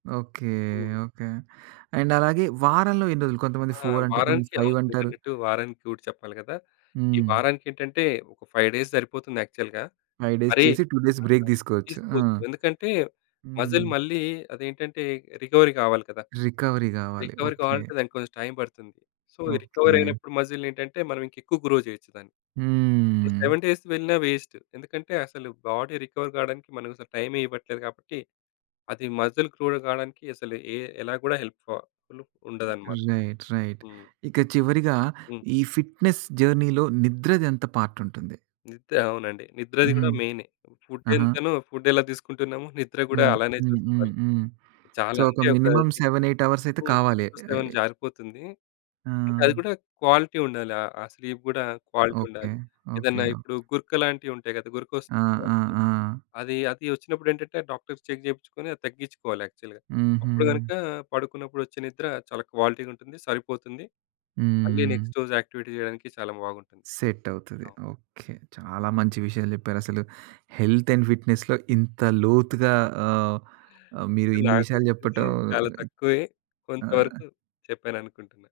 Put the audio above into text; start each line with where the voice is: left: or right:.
right: Okay,
left: హ్మ్.
right: Okay. And అలాగే వారంలో ఎన్ని రోజులు? కొంతమంది
left: ఆ!
right: ఫోరంటారు. కొంతమంది
left: వారానికి అవును.
right: ఫైవంటారు.
left: మీరన్నట్టు వారానికి రూట్ చెప్పాలి గదా! ఈ
right: హ్మ్.
left: వారానికికేంటంటే ఒక 5 డేస్ సరిపోతుంది యాక్చువల్‌గా.
right: 5 డేస్
left: మరి
right: చేసి, 2 డేస్
left: ఆ!
right: బ్రేక్ దీసుకోవచ్చు. ఆ!
left: తీసుకోదు. ఎందుకంటే మజిల్
right: హ్మ్.
left: మళ్ళీ అదేంటంటే రికవరీ గావాలి గదా!
right: రికవరీ గావాలి.
left: Recovery
right: okay.
left: కావాలంటే దానికి కొంచెం టైం పడుతుంది. సో ఈ రికవర్
right: ఓకే.
left: అయినప్పుడు మజిల్ నేంటంటే మనం ఇంకా ఎక్కువ గ్రో చేయొచ్చు దాన్ని. ఇప్పుడు
right: హ్మ్.
left: 7 డేస్‌కి వెళ్ళిన వేస్ట్. ఎందుకంటే అసలు బాడీ రికవరీ కావడానికి మనం అసలు టైమే ఇవ్వట్లేదు కాబట్టి అది మసిల్ క్రూడ్ కావడానికి అసలు ఎ ఎలా కూడా హెల్ప్ పా ఫుల్ ఉండదన్నమాట.
right: Right, right.
left: హ్మ్.
right: ఇక చివరిగా
left: హ్మ్.
right: ఈ ఫిట్‌నెస్ జర్నీలో నిద్రదెంత పార్ట్ ఉంటుంది?
left: నిద్ర అవునండి. నిద్రది
right: హుహు.
left: గూడా మెయినే. ఫుడ్
right: అహా!
left: ఎంతనో, ఫుడ్ ఎలా తీసుకుంటున్నామో, నిద్ర గూడా
right: హ్మ్.
left: అలానే చూసుకోవాలి.
right: హుహుహు. సో
left: చాలా
right: ఒక
left: అంటే ఒక
right: మినిమమ్
left: 6
right: 7, 8 హవర్స్ అయితే
left: హ్మ్.
right: కావాలి.
left: 6,7
right: అయి
left: జారిపోతుంది. అంటే అది
right: ఆ!
left: గూడా క్వాలిటీ ఉండాలి. ఆహ్, ఆ స్లీప్ గూడా క్వాలిటీ
right: ఓకే.
left: ఉండాలి.
right: ఓకే.
left: ఏదన్నా
right: ఓహ్!
left: ఇప్పుడు గురక లాంటివుంటాయి గదా! గురక వస్తున్న
right: ఆ! ఆ!
left: వాళ్ళకి,
right: ఆ!
left: అది అది వచ్చినప్పుడేంటంటే డాక్టర్స్‌కి చెక్ జేపిచుకొని అది తగ్గిచుకోవాలి యాక్చువల్‌గా. అప్పుడు కనుక
right: హుహు.
left: పడుకున్నప్పుడు వచ్చే నిద్ర చాలా క్వాలిటీగుంటుంది. సరిపోతుంది. మళ్ళీ
right: హ్మ్.
left: నెక్స్ట్ రోజు యాక్టివిటీ జేయడానికి చాలా బాగుంటుంది.
right: సెట్ అవుతది.
left: అవును.
right: ఓకే. చాలా మంచి విషయాలు జెప్పారసలు. హెల్త్ అండ్ ఫిట్‌నెస్‌లో ఇంత లోతుగా ఆహ్, ఆ మీరు ఇన్ని
left: నాకు
right: విషయాలు
left: తెలిసింది
right: చెప్పటం
left: చాలా తక్కువే.
right: అహ్
left: కొంతవరకు చెప్పాననుకుంటున్నా.